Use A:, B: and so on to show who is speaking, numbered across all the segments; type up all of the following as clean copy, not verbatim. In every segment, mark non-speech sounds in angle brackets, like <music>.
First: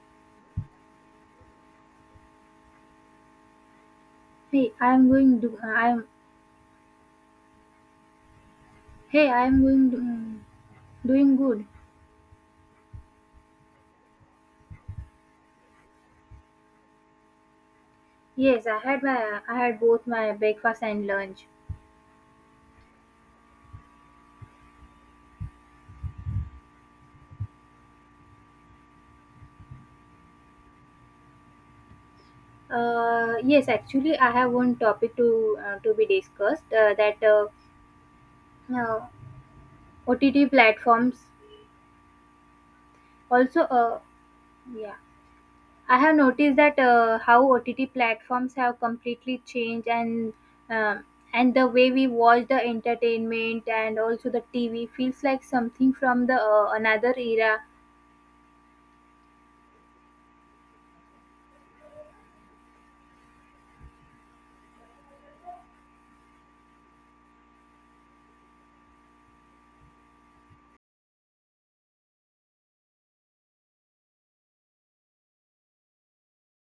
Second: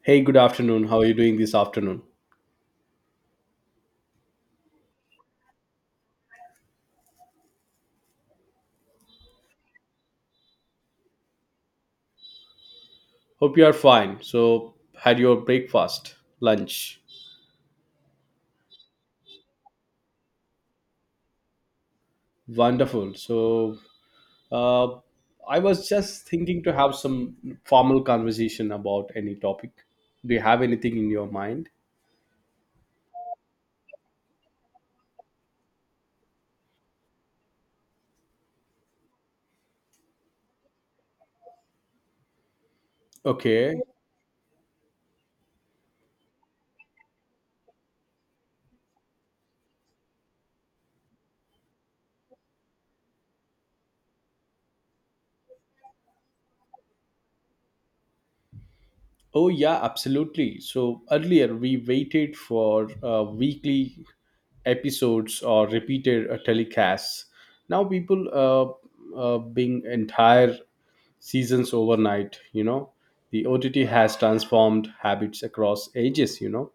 A: Hey, good afternoon. How are you doing this afternoon?
B: Hey, I am going do I am hey, I am going do, Doing good.
A: Hope you are fine. So, had your breakfast, lunch.
B: Yes, I had both my breakfast and lunch.
A: Wonderful. So, uh, I was just thinking to have some formal conversation about any topic. Do you have anything in your mind?
B: Yes, Actually, I have one topic to be discussed that uh, OTT platforms. Also
A: Okay.
B: yeah I have noticed that how OTT platforms have completely changed um, and the way we watch the entertainment, and also the TV feels like something from the another era.
A: Oh, yeah, absolutely. So earlier we waited for weekly episodes or repeated telecasts. Now people being entire seasons overnight, you know. The OTT has transformed habits across ages, you know.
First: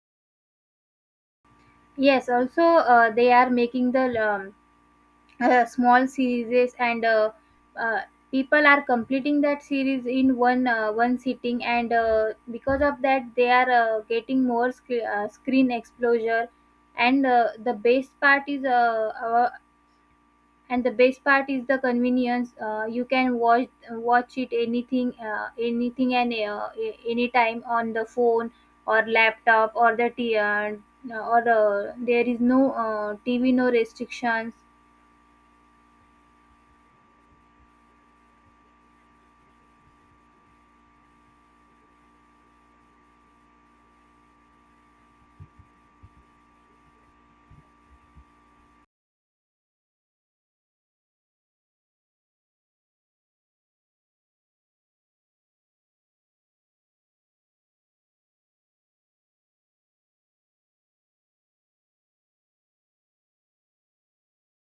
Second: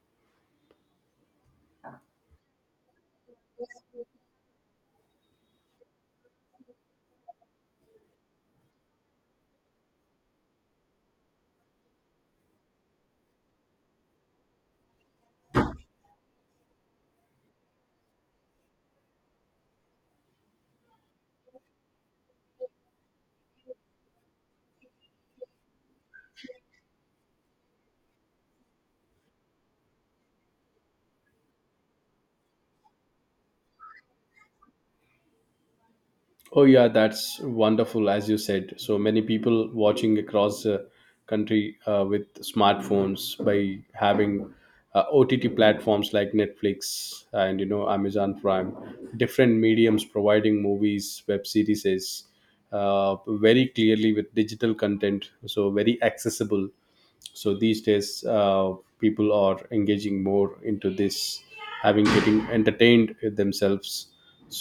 B: Yes, also they are making the small series, and uh, people are completing that series in one sitting, and because of that they are getting more screen exposure. and uh, the best part is uh, our, and the best part is the convenience. You can watch it anything and anytime on the phone or laptop or there is no TV, no restrictions.
A: Oh yeah, that's wonderful. As you said, so many people watching across the country with smartphones by having OTT platforms like Netflix and, you know, Amazon Prime, different mediums providing movies, web series, very clearly with digital content, so very accessible, so these days, people are engaging more into this, having, getting entertained themselves.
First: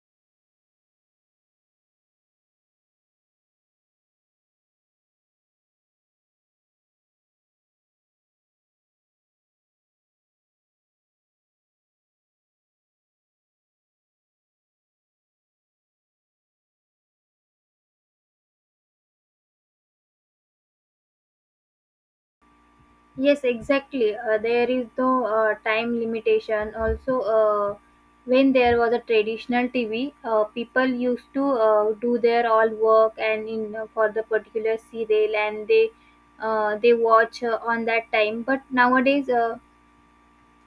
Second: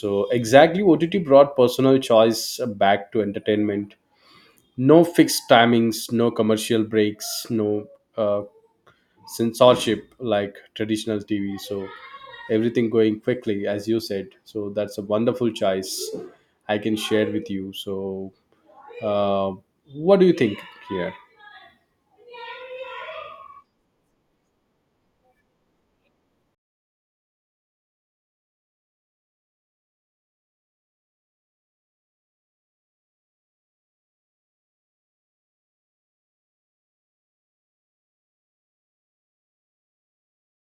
A: So exactly, OTT brought personal choice back to entertainment. No fixed timings, no commercial breaks, no uh, censorship like traditional TV. So everything going quickly, as you said, so that's a wonderful choice I can share with you. So uh, what do you think here?
B: Yes, exactly. There is no time limitation. Also, when there was a traditional TV, people used to do their all work and in for the particular serial, and they watch on that time. But nowadays, uh,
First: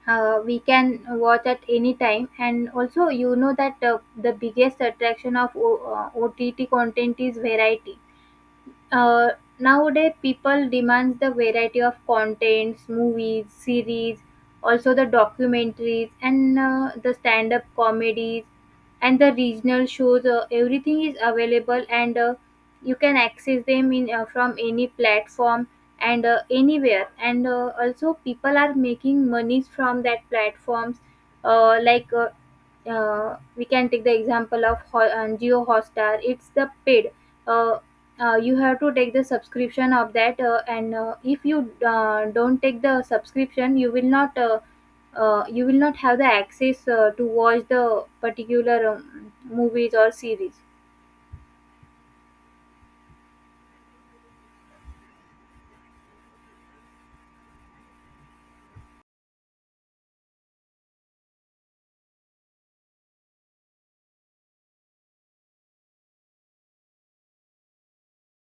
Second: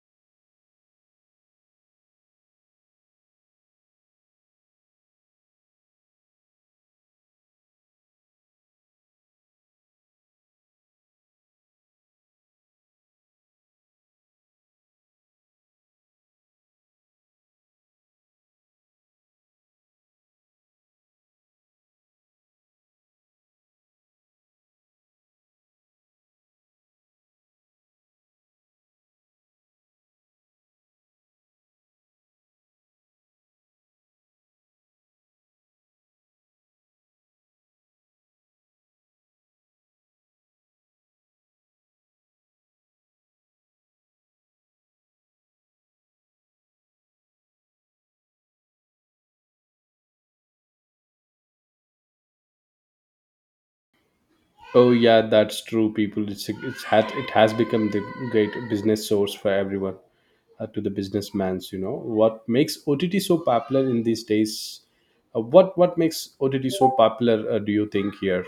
B: uh, we can watch at any time. And also, you know that the biggest attraction of OTT content is variety. uh, Nowadays, people demands the variety of contents: movies, series, also the documentaries, and the stand-up comedies, and the regional shows. Everything is available, and you can access them in from any platform and anywhere. And Also, people are making monies from that platforms, uh, like. Uh, we can take the example of Geo Hotstar. It's the paid. Uh, you have to take the subscription of that, and if you don't take the subscription, you will not have the access to watch the particular movies or series.
A: Oh yeah, that's true. People, it's had, it has become the great business source for everyone, to the businessmans. You know what makes OTT so popular in these days? What makes OTT so popular? Do you think here?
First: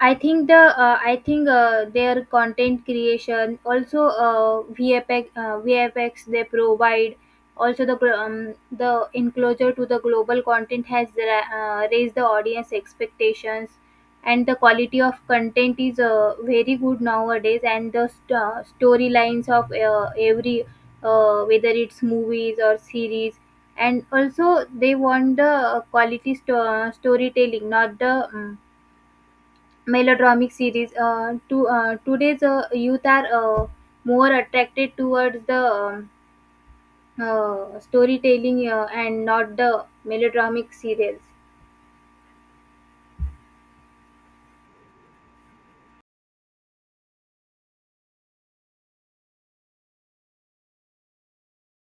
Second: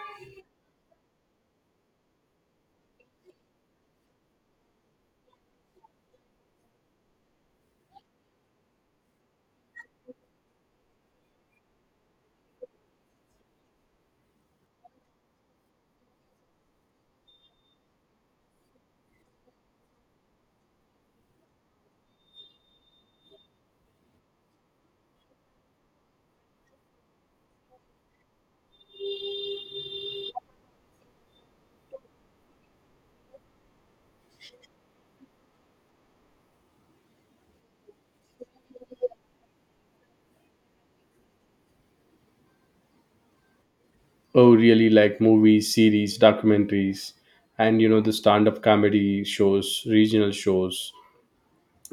B: I think their content creation, also VFX. VFX they provide. Also the the enclosure to the global content has raised the audience expectations, and the quality of content is very good nowadays, and the storylines of every whether it's movies or series. And also they want the quality storytelling, not the melodramatic series. To Today's youth are uh, more attracted towards the storytelling, and not the melodramatic serials.
A: Oh, really? Like movies, series, documentaries, and you know the stand-up comedy shows, regional shows.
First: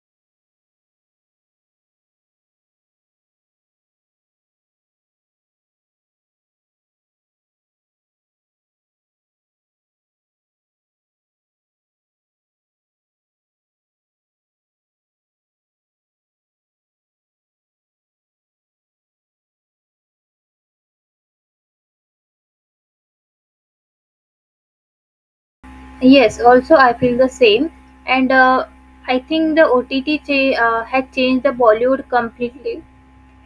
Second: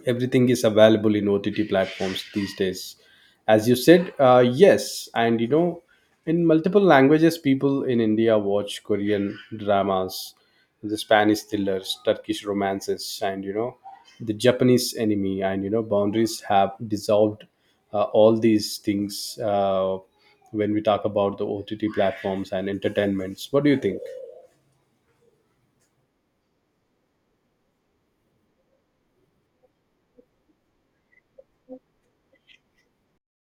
A: Everything is available in OTT platforms these days, as you said. Uh, yes, and you know, in multiple languages, people in India watch Korean dramas, the Spanish thrillers, Turkish romances, and you know, the Japanese anime, and you know, boundaries have dissolved. Uh, all these things, when we talk about the OTT platforms and entertainments, what do you think?
B: Yes, also I feel the same. And I think the OTT had changed the Bollywood completely.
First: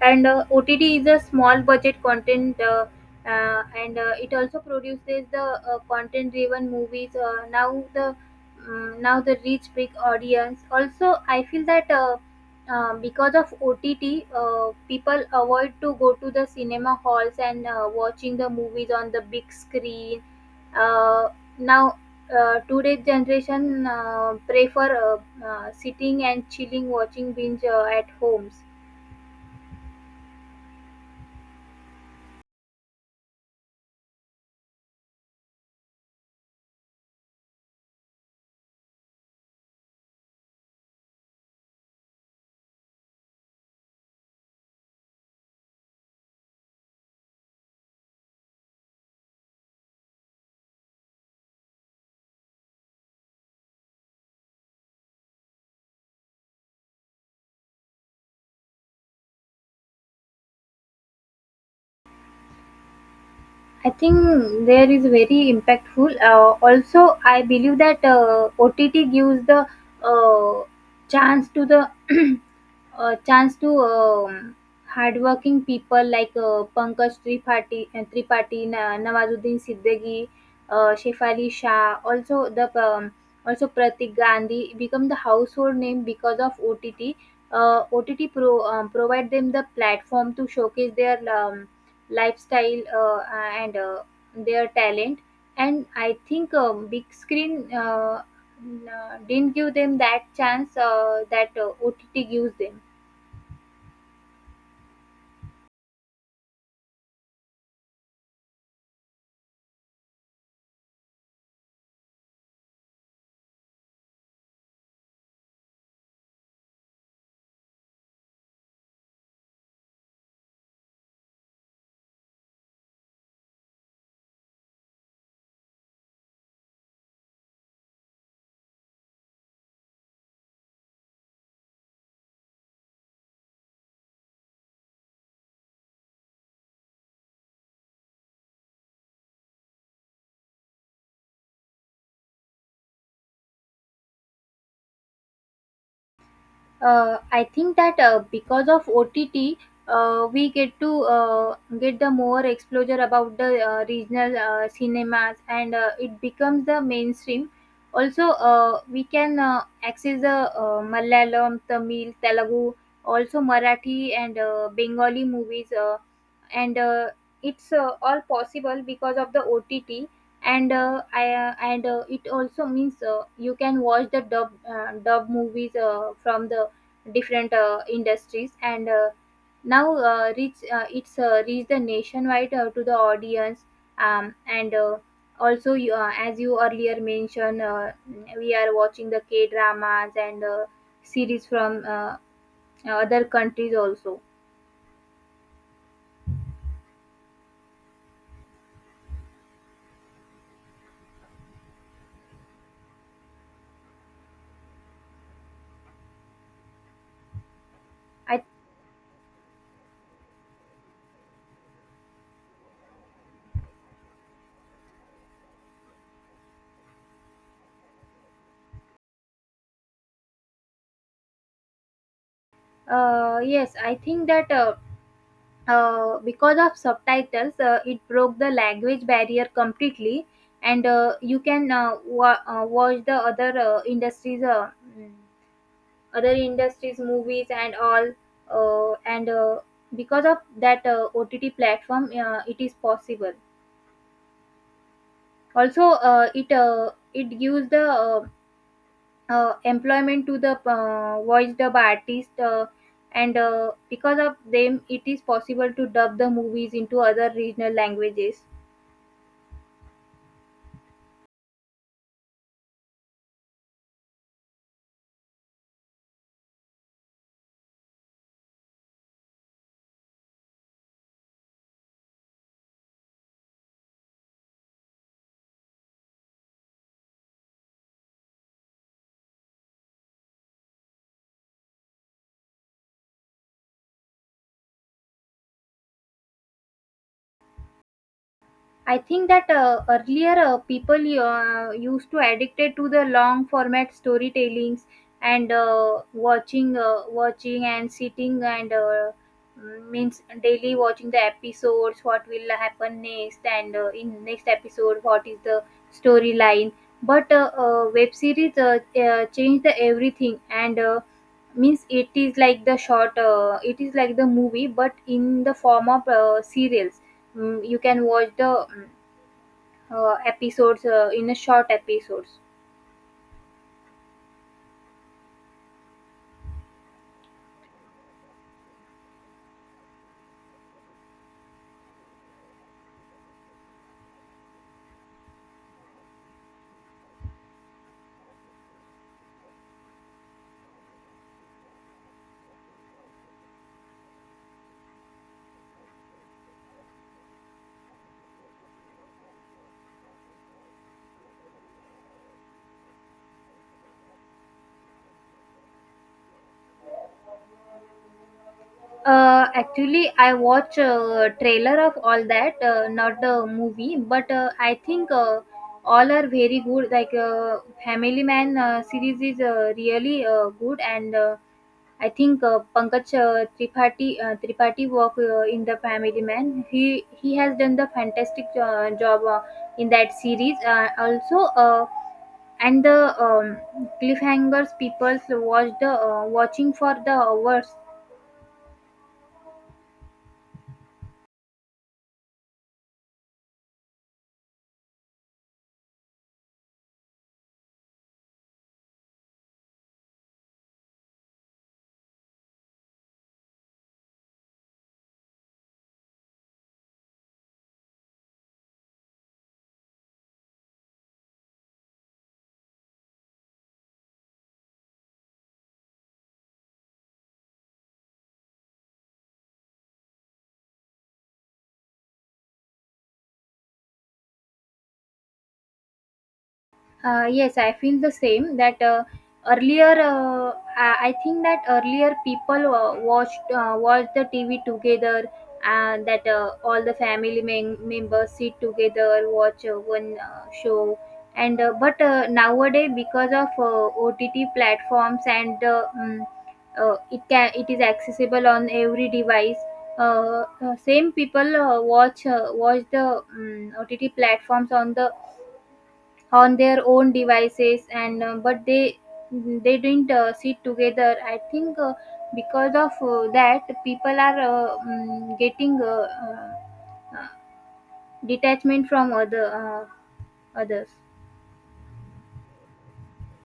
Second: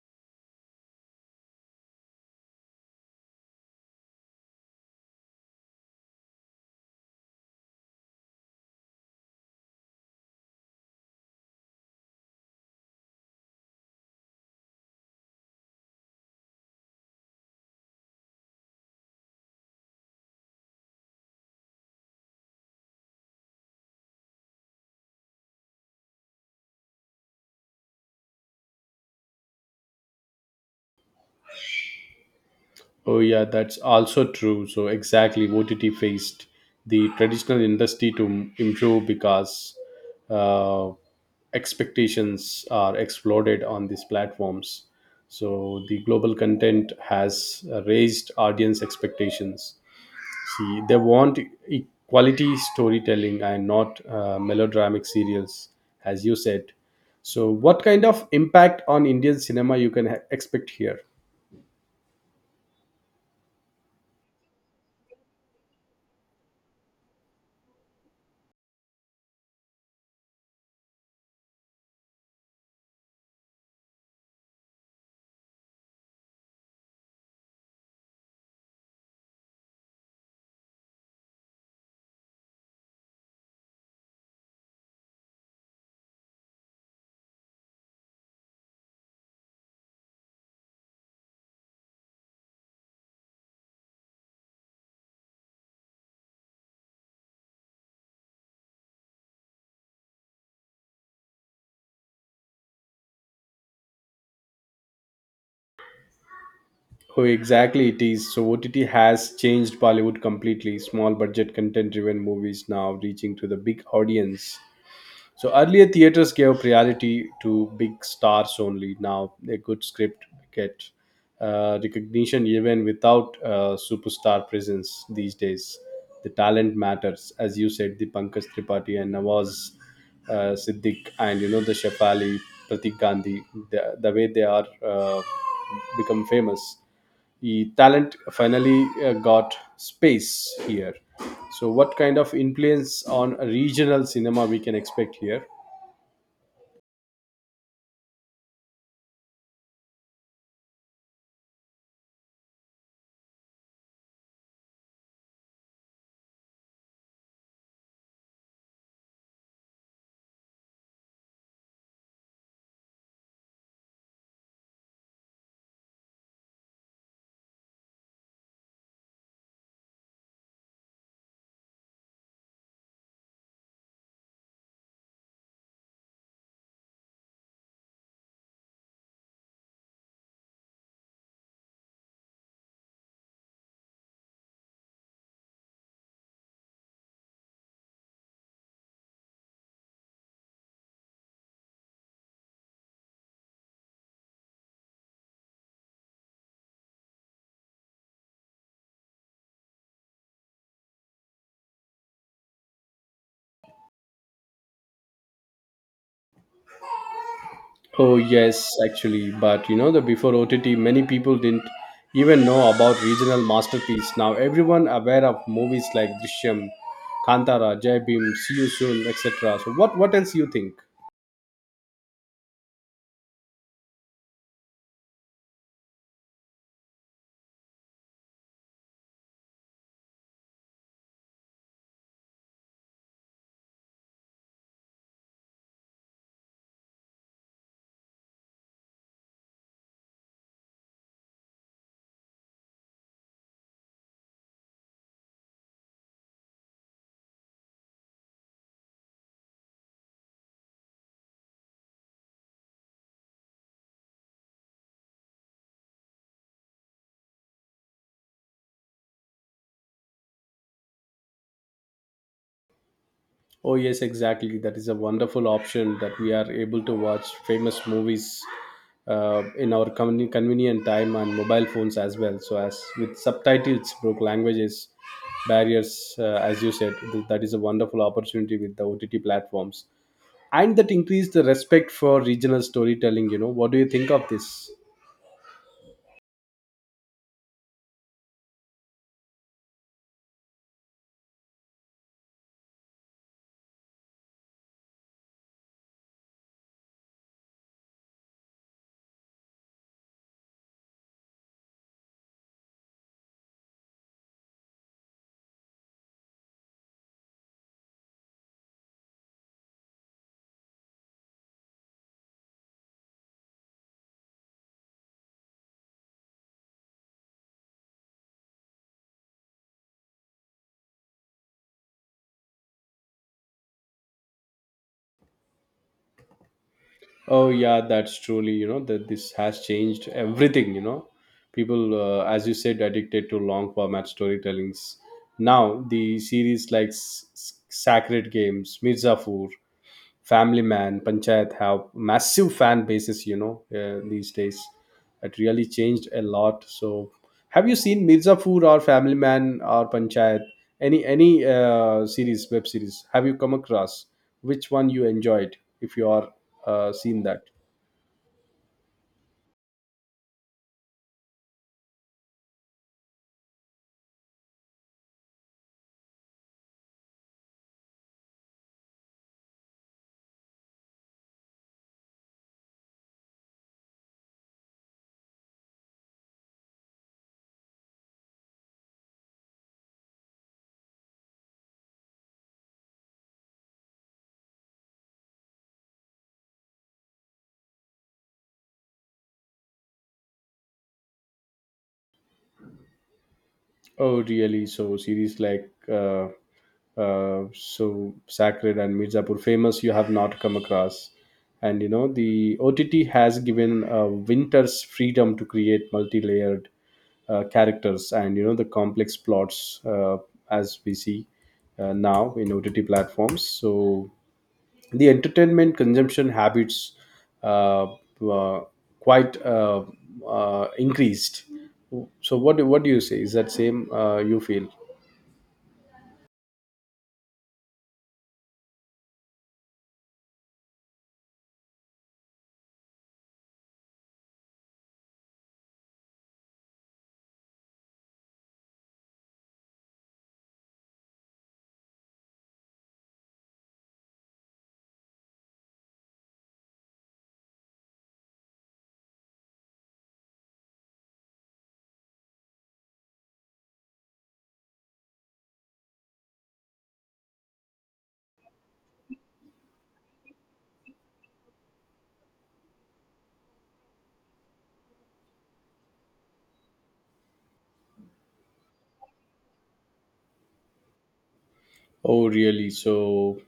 B: And OTT is a small budget content, and it also produces the content-driven movies. Now the reach big audience. Also, I feel that because of OTT, people avoid to go to the cinema halls and watching the movies on the big screen. uh, Now today's generation prefer sitting and chilling, watching binge at homes.
A: Oh, yeah, that's also true. So, exactly, OTT faced the traditional industry to improve because uh, expectations are exploded on these platforms. So, the global content has raised audience expectations. See, they want quality storytelling and not melodramatic serials, as you said. So, what kind of impact on Indian cinema you can expect here?
B: I think there is very impactful. Also I believe that OTT gives the uh, chance to the <clears throat> a chance to hardworking people like Pankaj Tripathi, Nawazuddin Siddiqui, Shefali Shah, also the also Pratik Gandhi become the household name because of OTT. OTT provide them the platform to showcase their lifestyle and their talent. And I think big screen didn't give them that chance that OTT gives them.
A: Oh, exactly, it is. So, OTT has changed Bollywood completely. Small budget, content driven movies now reaching to the big audience. So, earlier theaters gave priority to big stars only. Now, a good script get recognition even without superstar presence these days. The talent matters, as you said, the Pankaj Tripathi and Nawaz Siddiq, and you know, the Shefali, Pratik Gandhi, the way they are become famous, the talent finally got space here. So, what kind of influence on regional cinema we can expect here?
B: I think that because of OTT, we get the more exposure about the regional cinemas, and it becomes the mainstream. Also, we can access the Malayalam, Tamil, Telugu, also Marathi, and Bengali movies. And it's all possible because of the OTT. And I, and It also means you can watch the dub movies from the different industries, and now reach it's reached the nationwide to the audience. And Also you, as you earlier mentioned, we are watching the K dramas and series from other countries also.
A: Oh
B: I
A: yes, actually, but you know, the before OTT, many people didn't even know about regional masterpiece. Now everyone aware of movies like Drishyam, Kantara, Jai Bhim, See You Soon, etc. So what else you think?
B: Yes, I think that because of subtitles, it broke the language barrier completely, and you can watch the other mm, other industries movies and all, and because of that OTT platform, it is possible. Also, it gives the employment to the voice dub artist. And Because of them, it is possible to dub the movies into other regional languages.
A: Oh, yes, exactly. That is a wonderful option that we are able to watch famous movies in our convenient time and mobile phones as well. So, as with subtitles, broke languages barriers, as you said, that is a wonderful opportunity with the OTT platforms, and that increased the respect for regional storytelling. You know, what do you think of this?
B: I think that earlier people used to addicted to the long format storytellings, and watching and sitting and, means, daily watching the episodes, what will happen next, and in next episode what is the storyline. But web series changed the everything. And. Means it is like the short, it is like the movie but in the form of serials. You can watch the mm, episodes in a short episodes.
A: Oh yeah, that's truly, you know, that this has changed everything. You know, people, as you said, addicted to long format storytellings. Now the series like Sacred Games, Mirzapur, Family Man, Panchayat have massive fan bases. You know, these days, it really changed a lot. So have you seen Mirzapur or Family Man or Panchayat? Any series, web series, have you come across? Which one you enjoyed, if you are seen that?
B: Actually I watch trailer of all that, not the movie, but I think all are very good. Like Family Man series is really good. And I think Pankaj Tripathi work in the Family Man, he has done the fantastic job in that series. Also and the cliffhangers, people watched, watching for the hours.
A: Oh, really? So series like so Sacred and Mirzapur famous you have not come across, and you know, the OTT has given Winters freedom to create multi-layered characters and you know, the complex plots, as we see now in OTT platforms. So the entertainment consumption habits uh, uh, quite increased. So what do you say? Is that same, you feel?
B: Yes, I feel the same. That Earlier, I think that earlier people watched the TV together, and that all the family members sit together, watch one show. And but Nowadays, because of OTT platforms and, it is accessible on every device. Same people watch the OTT platforms on the on their own devices, and but they didn't sit together. I think because of that, people are getting uh, detachment from others.
A: Oh, really? So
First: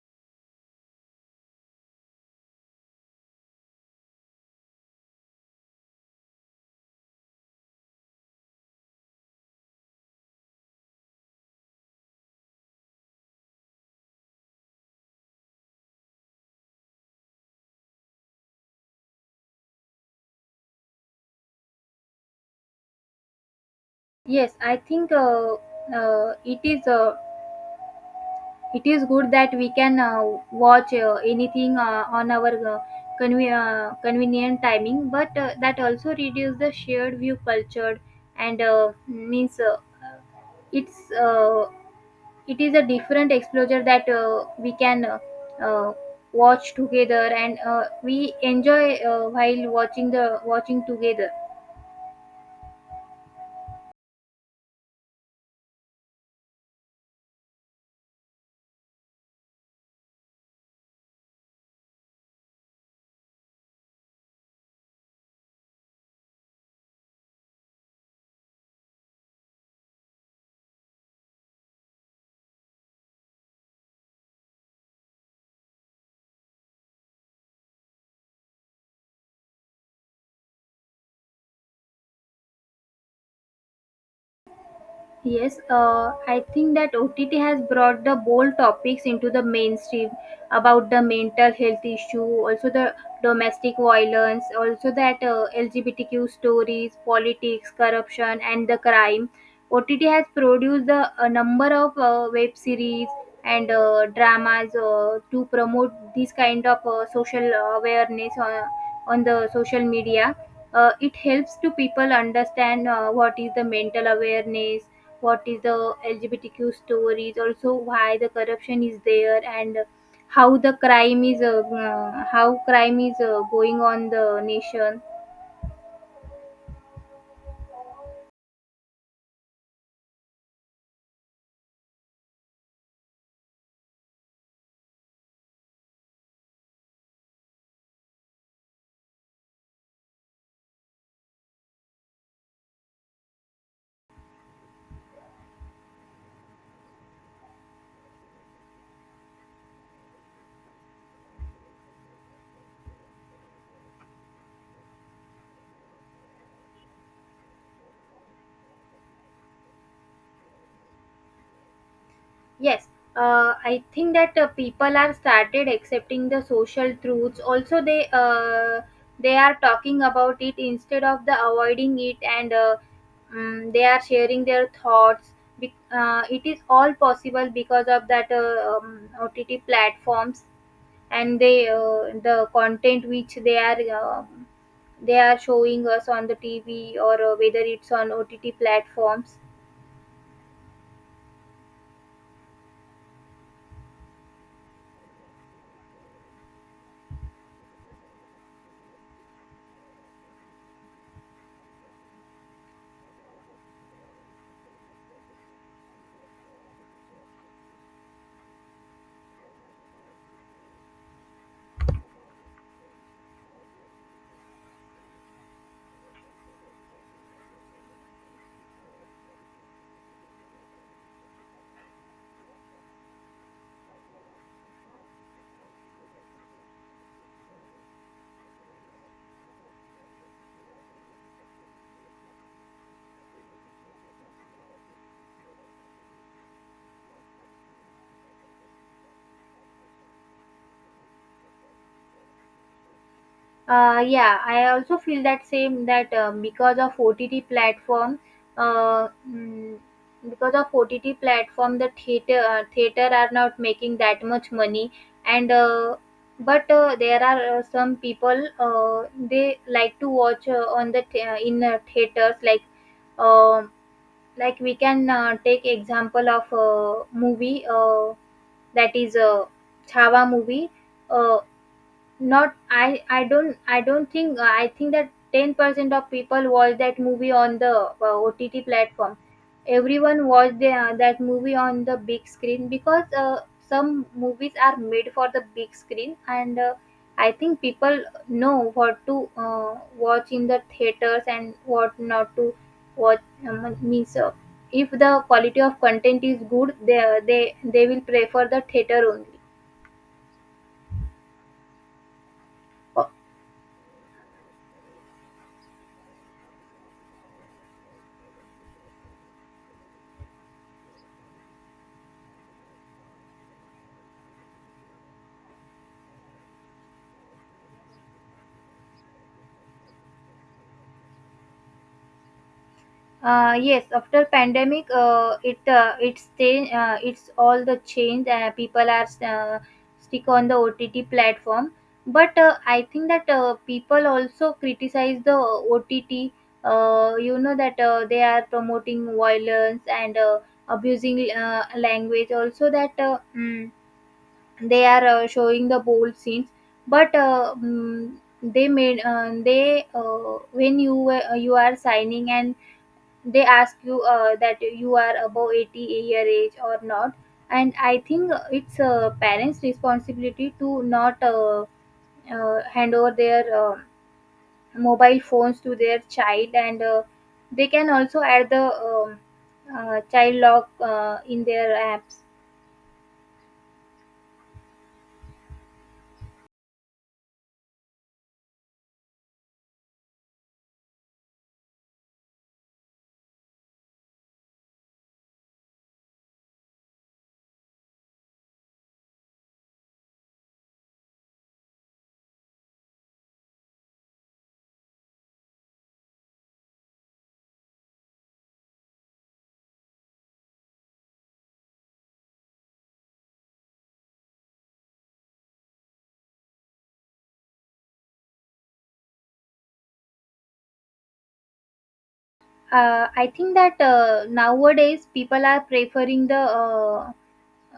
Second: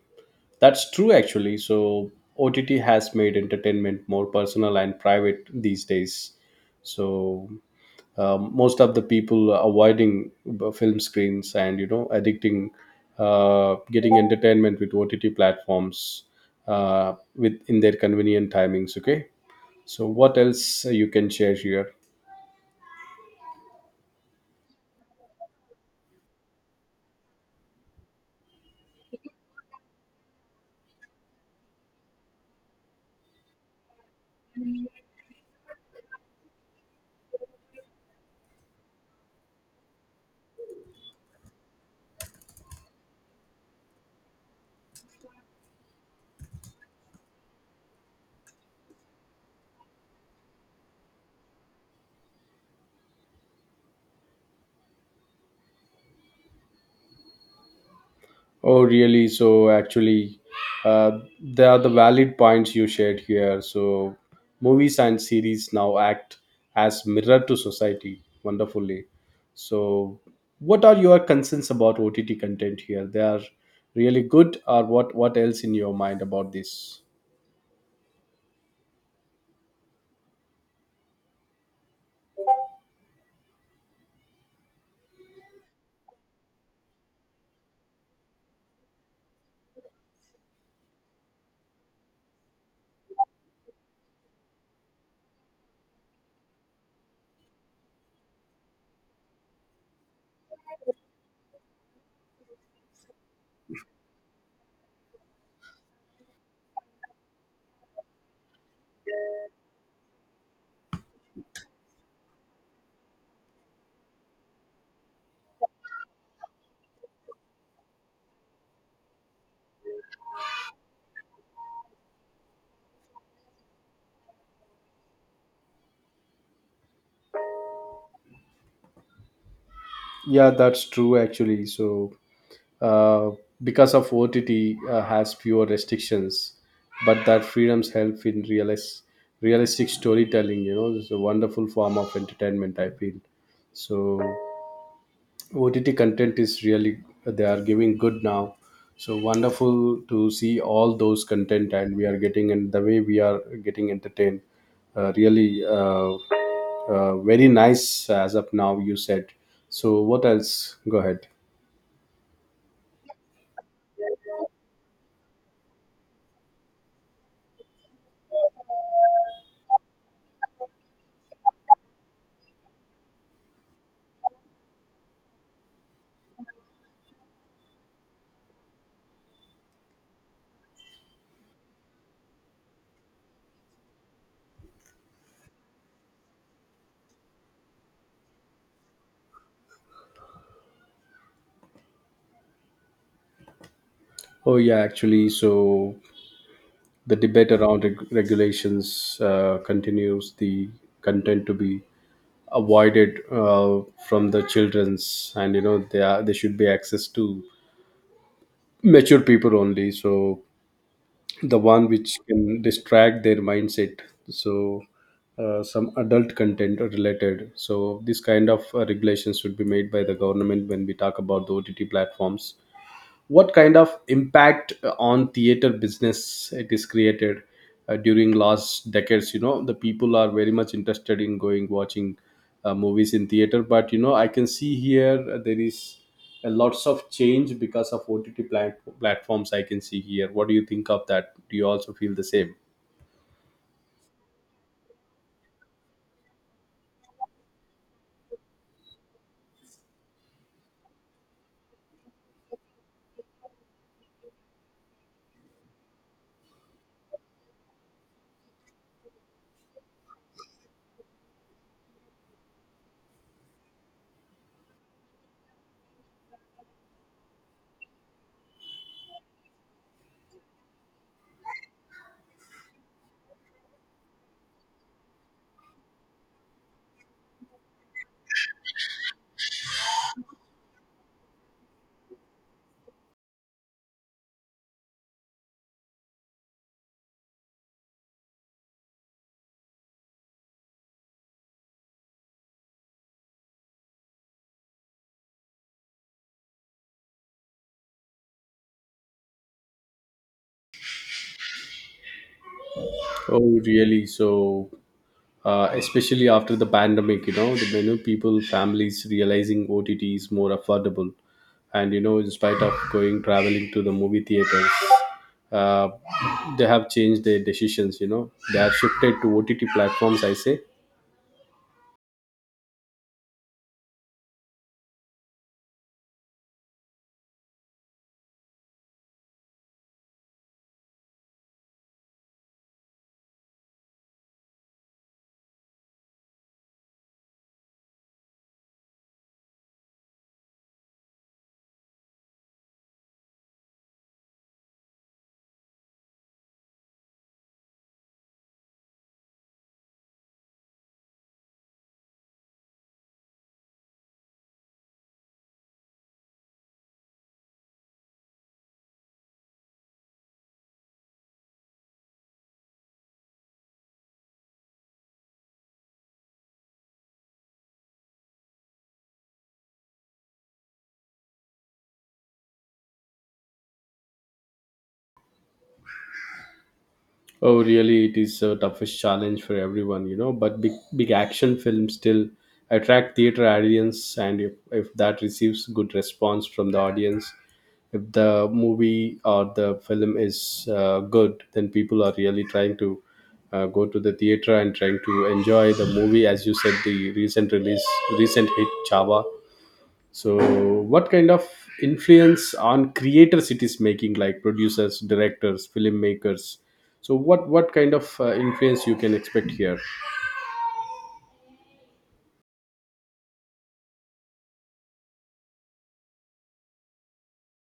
A: that's true actually. So OTT has made entertainment more personal and private these days. So, most of the people are avoiding film screens and you know, addicting, getting entertainment with OTT platforms with in their convenient timings. Okay, so what else you can share here?
B: Yes, I think uh, it is uh, it is good that we can watch anything on our convenient timing, but that also reduces the shared view culture, and means it's it is a different exposure that we can uh, watch together, and we enjoy while watching together.
A: Oh, really? So actually, they are the valid points you shared here. So movies and series now act as mirror to society wonderfully. So what are your concerns about OTT content here? They are really good, or what? What else in your mind about this?
B: Yes, I think that OTT has brought the bold topics into the mainstream about the mental health issue, also the domestic violence, also that LGBTQ stories, politics, corruption, and the crime. OTT has produced a number of web series and dramas to promote this kind of social awareness on the social media. It helps to people understand what is the mental awareness, what is the LGBTQ stories, also why the corruption is there, and how the crime is how crime is going on the nation.
A: Yeah, that's true actually. So, uh, because of OTT has fewer restrictions, but that freedoms help in realistic storytelling. You know, it's a wonderful form of entertainment. I feel so. OTT content is really, they are giving good now. So wonderful to see all those content, and we are getting, and the way we are getting entertained. Really, very nice as of now, you said. So what else? Go ahead.
B: Yes, I think that people are started accepting the social truths. Also, they are talking about it instead of the avoiding it, and they are sharing their thoughts. Be- it is all possible because of that OTT platforms, and the content which they are, they are showing us on the TV, or whether it's on OTT platforms.
A: Oh yeah, actually, so the debate around regulations continues. The content to be avoided from the children's, and you know, they are, they should be access to mature people only. So the one which can distract their mindset, so some adult content are related. So this kind of regulations should be made by the government when we talk about the OTT platforms. What kind of impact on theater business it is created during last decades? You know, the people are very much interested in going watching movies in theater, but you know, I can see here, there is a lots of change because of OTT platforms, I can see here. What do you think of that? Do you also feel the same?
B: Yeah, I also feel that same, that because of OTT platform, uh, mm, because of OTT platform, the theater are not making that much money, and but there are some people, they like to watch in theaters. Like um like we can take example of a movie, that is a Chhava movie. Uh, not I I don't, I don't think I think that 10% of people watch that movie on the OTT platform. Everyone watch that movie on the big screen, because some movies are made for the big screen, and I think people know what to watch in the theaters and what not to watch. Means If the quality of content is good, they will prefer the theater only.
A: Oh really, so especially after the pandemic, you know, the many people, families realizing OTT is more affordable, and you know, in spite of going traveling to the movie theaters, uh, they have changed their decisions. You know, they have shifted to OTT platforms, I say.
B: Yes, after pandemic, it's change, it's all the change. People are stick on the OTT platform, but I think that people also criticize the OTT. You know that they are promoting violence and abusing language. Also, that they are showing the bold scenes, but they made they when you are signing and they ask you that you are above 80-year age or not, and I think it's parents responsibility to not hand over their mobile phones to their child, and they can also add the um, child lock in their apps.
A: Oh, really, it is a toughest challenge for everyone, you know. But big, big action films still attract theater audience, and if that receives good response from the audience, if the movie or the film is good, then people are really trying to go to the theater and trying to enjoy the movie. As you said, the recent release, recent hit Chava. So, what kind of influence on creators it is making, like producers, directors, filmmakers? So, what kind of influence you can expect here?
B: I think that nowadays people are preferring the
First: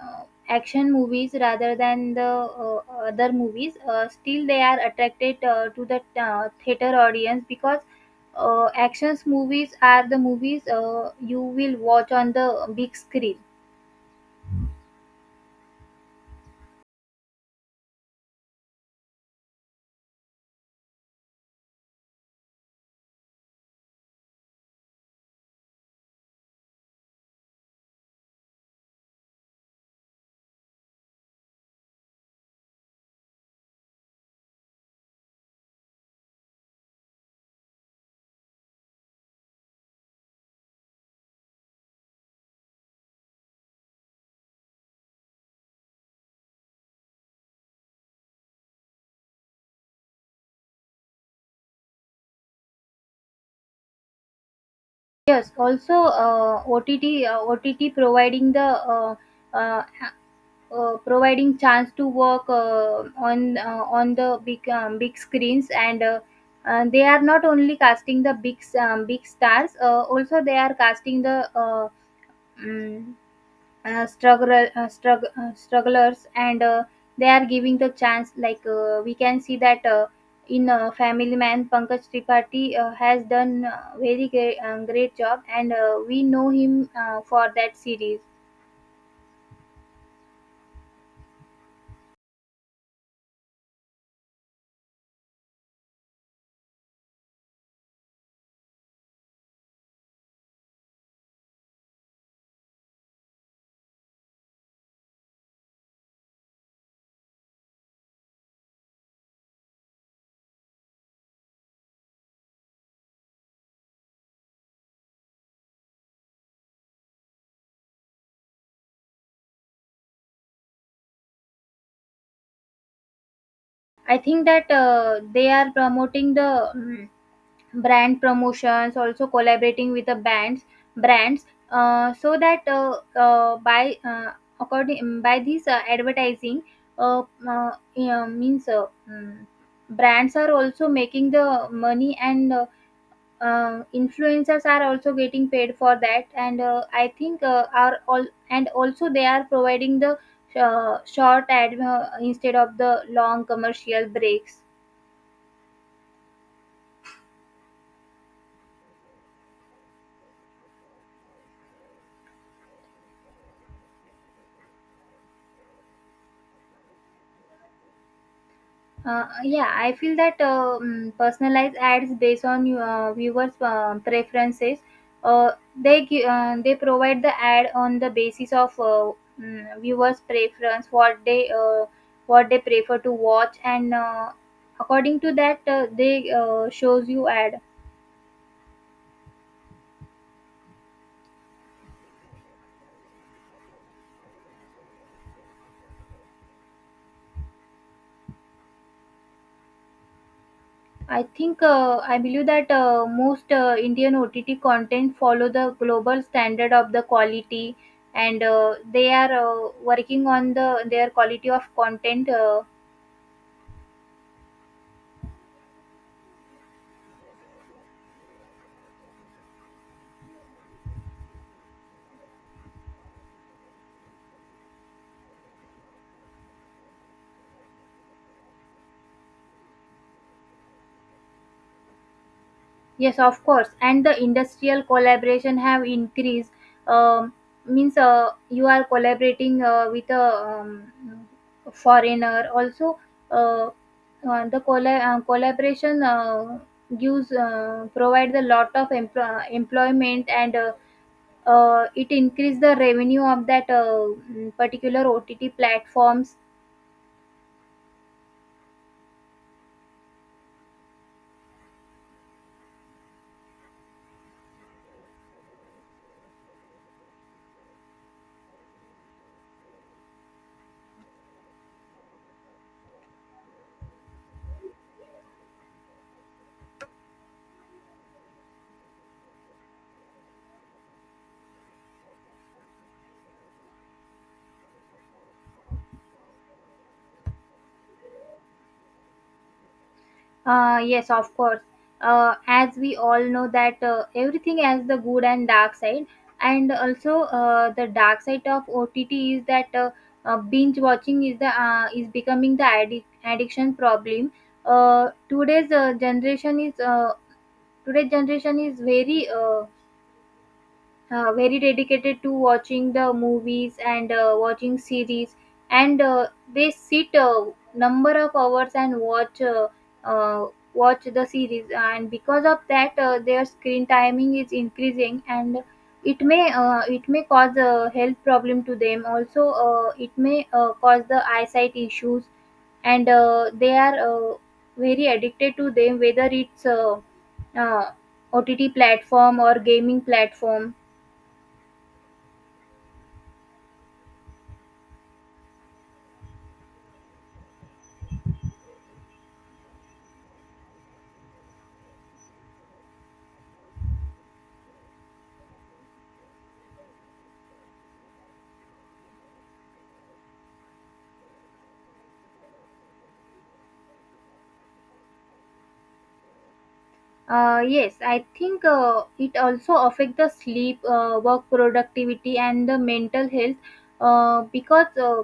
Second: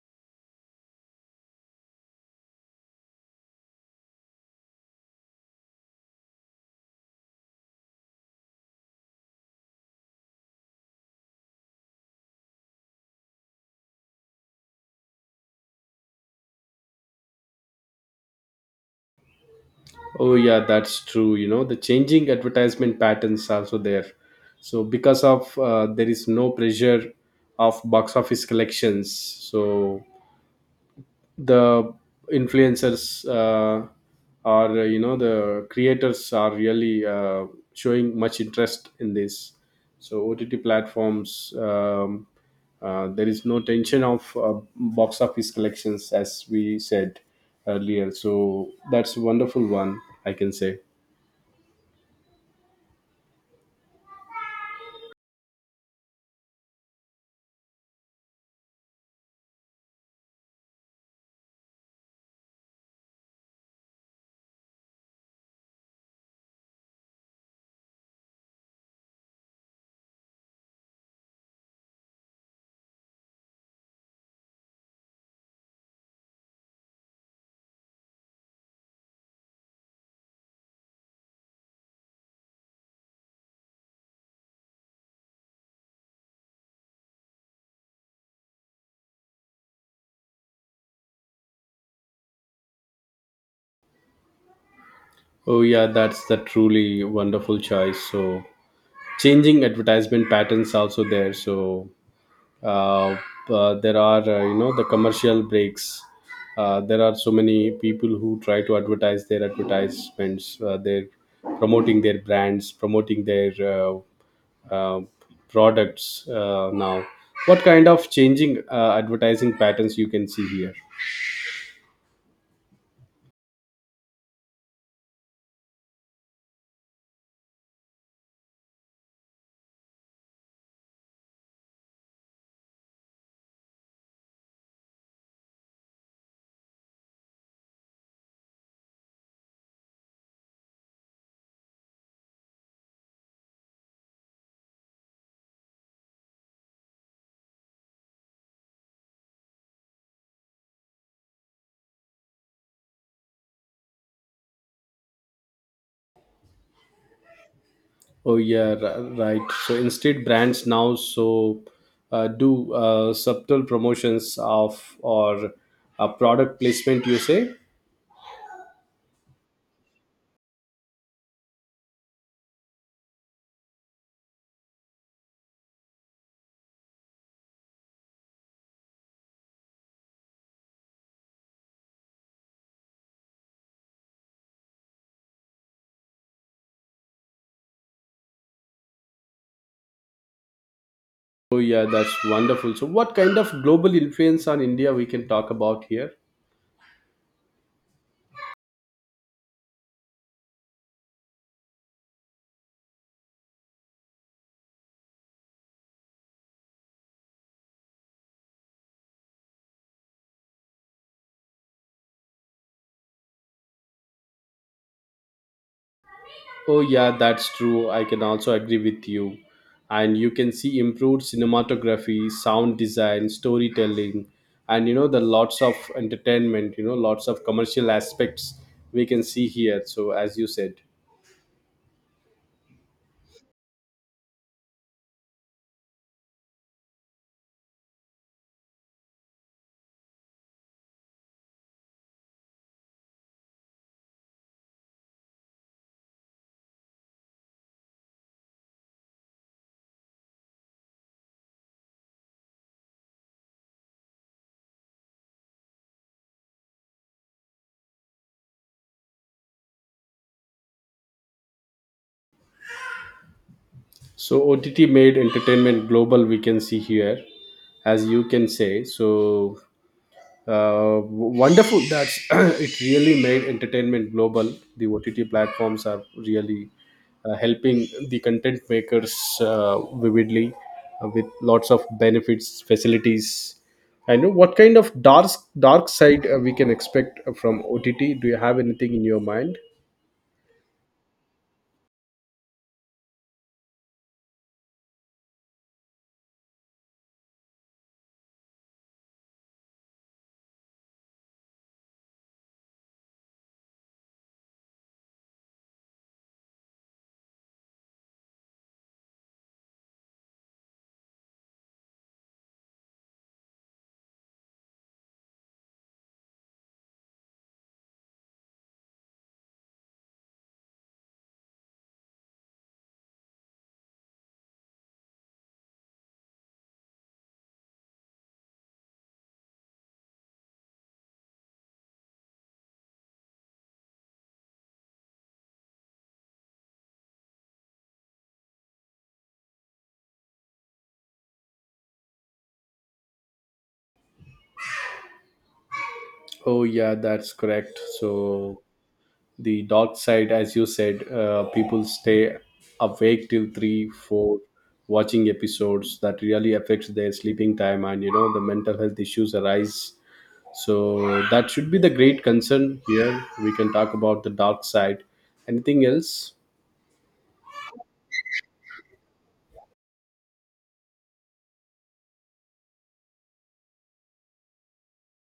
B: uh, action movies rather than the other movies. Still, they are attracted to the theater audience because actions movies are the movies you will watch on the big screen.
A: Oh, yeah, that's true. You know, the changing advertisement patterns also there. So, because of, there is no pressure of box office collections, so the influencers, or, you know, the creators are really, showing much interest in this. So OTT platforms, there is no tension of box office collections, as we said earlier, so that's a wonderful one, I can say.
B: Yes, also OTT providing the uh, uh, providing chance to work on the big big screens, and they are not only casting the big big stars. Uh, also they are casting the uh, mm strugglers, and they are giving the chance. Like we can see that in family man, pankaj tripathi has done very great job, and we know him for that series.
A: Oh yeah, that's the truly wonderful choice. So changing advertisement patterns also there. So uh, there are, you know, the commercial breaks, there are so many people who try to advertise their advertisements, they're promoting their brands, promoting their uh, products. Uh, now what kind of changing advertising patterns you can see here?
B: I think that they are promoting the brand promotions, also collaborating with the brands, so that by according mm, by this advertising, uh, uh, yeah, means uh, mm, brands are also making the money, and influencers are also getting paid for that. And I think are all, and also they are providing the short ad instead of the long commercial breaks.
A: Oh yeah, right. So instead, brands now so do subtle promotions of or product placement, you say.
B: Yeah, I feel that personalized ads based on viewers' preferences. Uh, they provide the ad on the basis of viewers' preference, what they prefer to watch, and according to that, they shows you ad.
A: Oh yeah, that's wonderful. So what kind of global influence on India we can talk about here?
B: I believe that most Indian OTT content follow the global standard of the quality, and they are working on the their quality of content.
A: Oh yeah, that's true. I can also agree with you. And you can see improved cinematography, sound design, storytelling, and you know, the lots of entertainment, you know, lots of commercial aspects we can see here, so as you said.
B: Yes, of course, and the industrial collaboration have increased. Um, means You are collaborating with a foreigner. Also, uh, collaboration gives provide a lot of employment. And it increase the revenue of that particular OTT platforms.
A: So OTT made entertainment global, we can see here, as you can say. So uh, wonderful that <clears throat> it really made entertainment global. The OTT platforms are really helping the content makers vividly with lots of benefits, facilities. I know what kind of dark side we can expect from OTT. Do you have anything in your mind?
B: Yes, of course. As we all know that everything has the good and dark side, and also the dark side of OTT is that binge watching is the is becoming the addiction problem. Today's generation is today's generation is very very dedicated to watching the movies and watching series, and they sit a number of hours and watch uh, watch the series. And because of that their screen timing is increasing, and it may cause a health problem to them. Also it may cause the eyesight issues, and they are very addicted to them, whether it's uh, ott platform or gaming platform.
A: Oh yeah, that's correct. So the dark side, as you said, people stay awake till 3 4 watching episodes, that really affects their sleeping time, and you know, the mental health issues arise. So that should be the great concern here, we can talk about the dark side. Anything else?
B: Yes, I think it also affect the sleep, work productivity, and the mental health, because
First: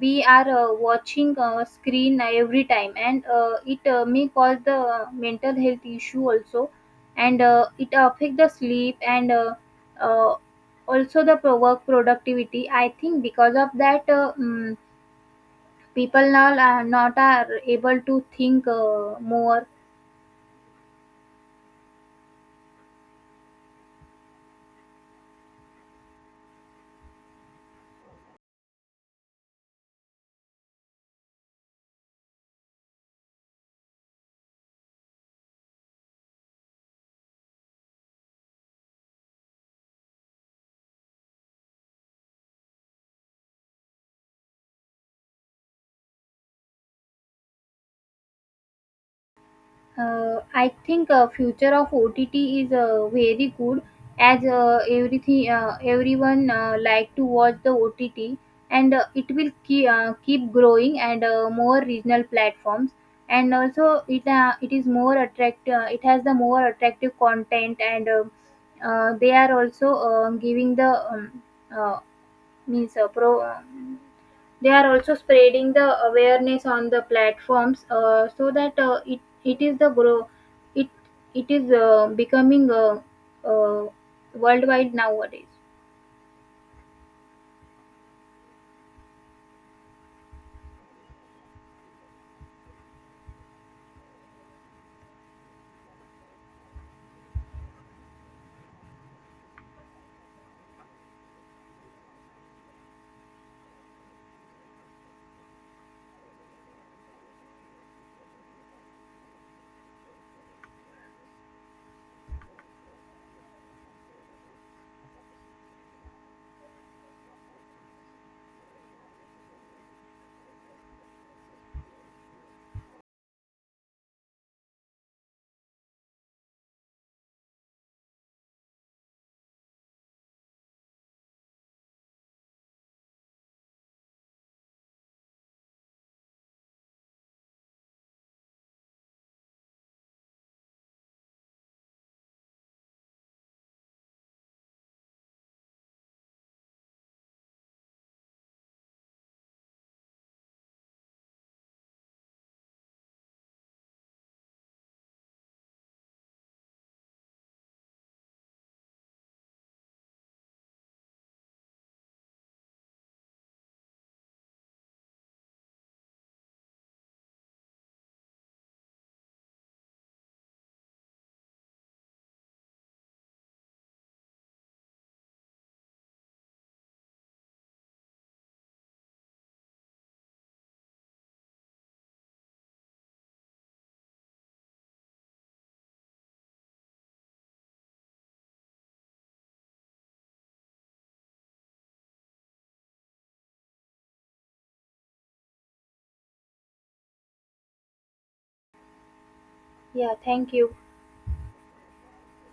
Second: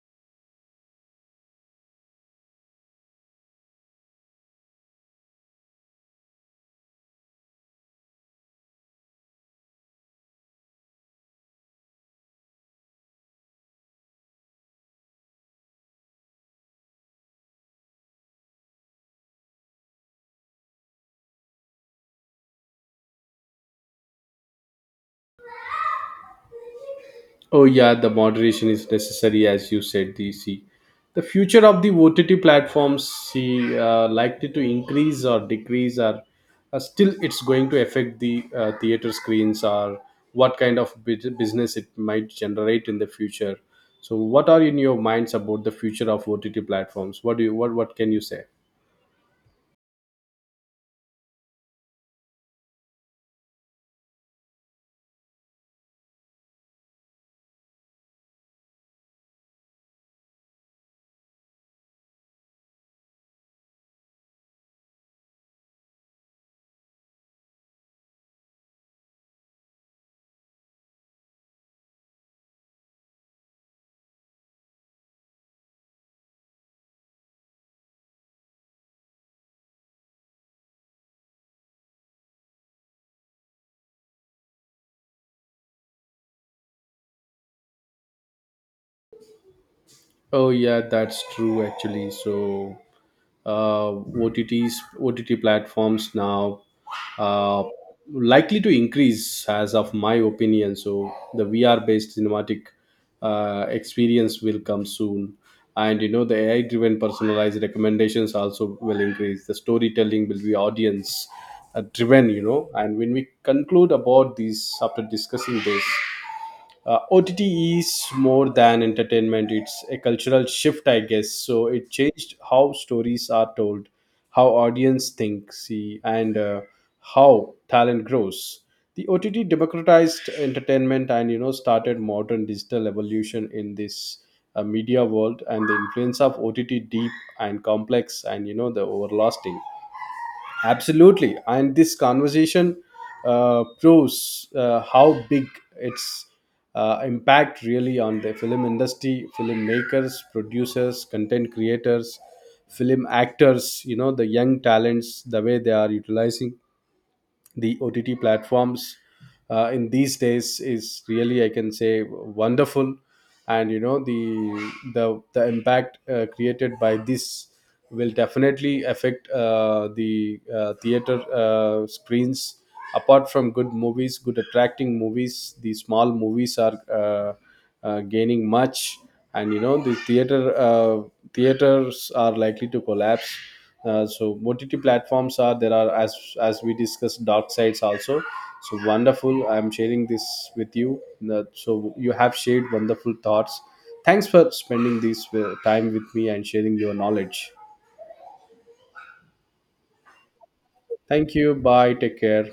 B: we are watching screen every time, and it may cause the mental health issue also, and it affect the sleep, and uh, also the work productivity. I think because of that, people now are not are able to think more.
A: Oh yeah, the moderation is necessary, as you said. The, see, the future of the OTT platforms, see, likely to increase or decrease, or, still it's going to affect the, theater screens, or what kind of business it might generate in the future. So, what are in your minds about the future of OTT platforms? What do you, what can you say?
B: I think future of OTT is very good, as everything everyone like to watch the OTT, and it will keep keep growing, and more regional platforms. And also it is more attract it has the more attractive content, and they are also giving the uh, means pro they are also spreading the awareness on the platforms, so that it it is the grow, it it is becoming uh, worldwide nowadays.
A: Oh yeah, that's true actually. So uh, OTTs, OTT platforms now, uh, likely to increase, as of my opinion. So the VR-based cinematic experience will come soon, and you know, the AI-driven personalized recommendations also will increase. The storytelling will be audience driven, you know. And when we conclude about these, after discussing this, OTT is more than entertainment, it's a cultural shift, I guess. So it changed how stories are told, how audience think, see, and how talent grows. The OTT democratized entertainment, and you know, started modern digital evolution in this media world, and the influence of OTT deep and complex, and you know, the overlasting. Absolutely. And this conversation proves how big its impact really on the film industry, filmmakers, producers, content creators, film actors, you know, the young talents, the way they are utilizing the OTT platforms in these days is really, I can say, wonderful. And you know, the impact created by this will definitely affect the theater screens. Apart from good movies, good attracting movies, the small movies are, gaining much, and you know, the theaters are likely to collapse, so OTT platforms are there, are, as we discussed, dark sides also. So wonderful, I'm sharing this with you. So you have shared wonderful thoughts. Thanks for spending this time with me and sharing your knowledge.
B: Yeah, thank you.
A: Thank you, bye, take care.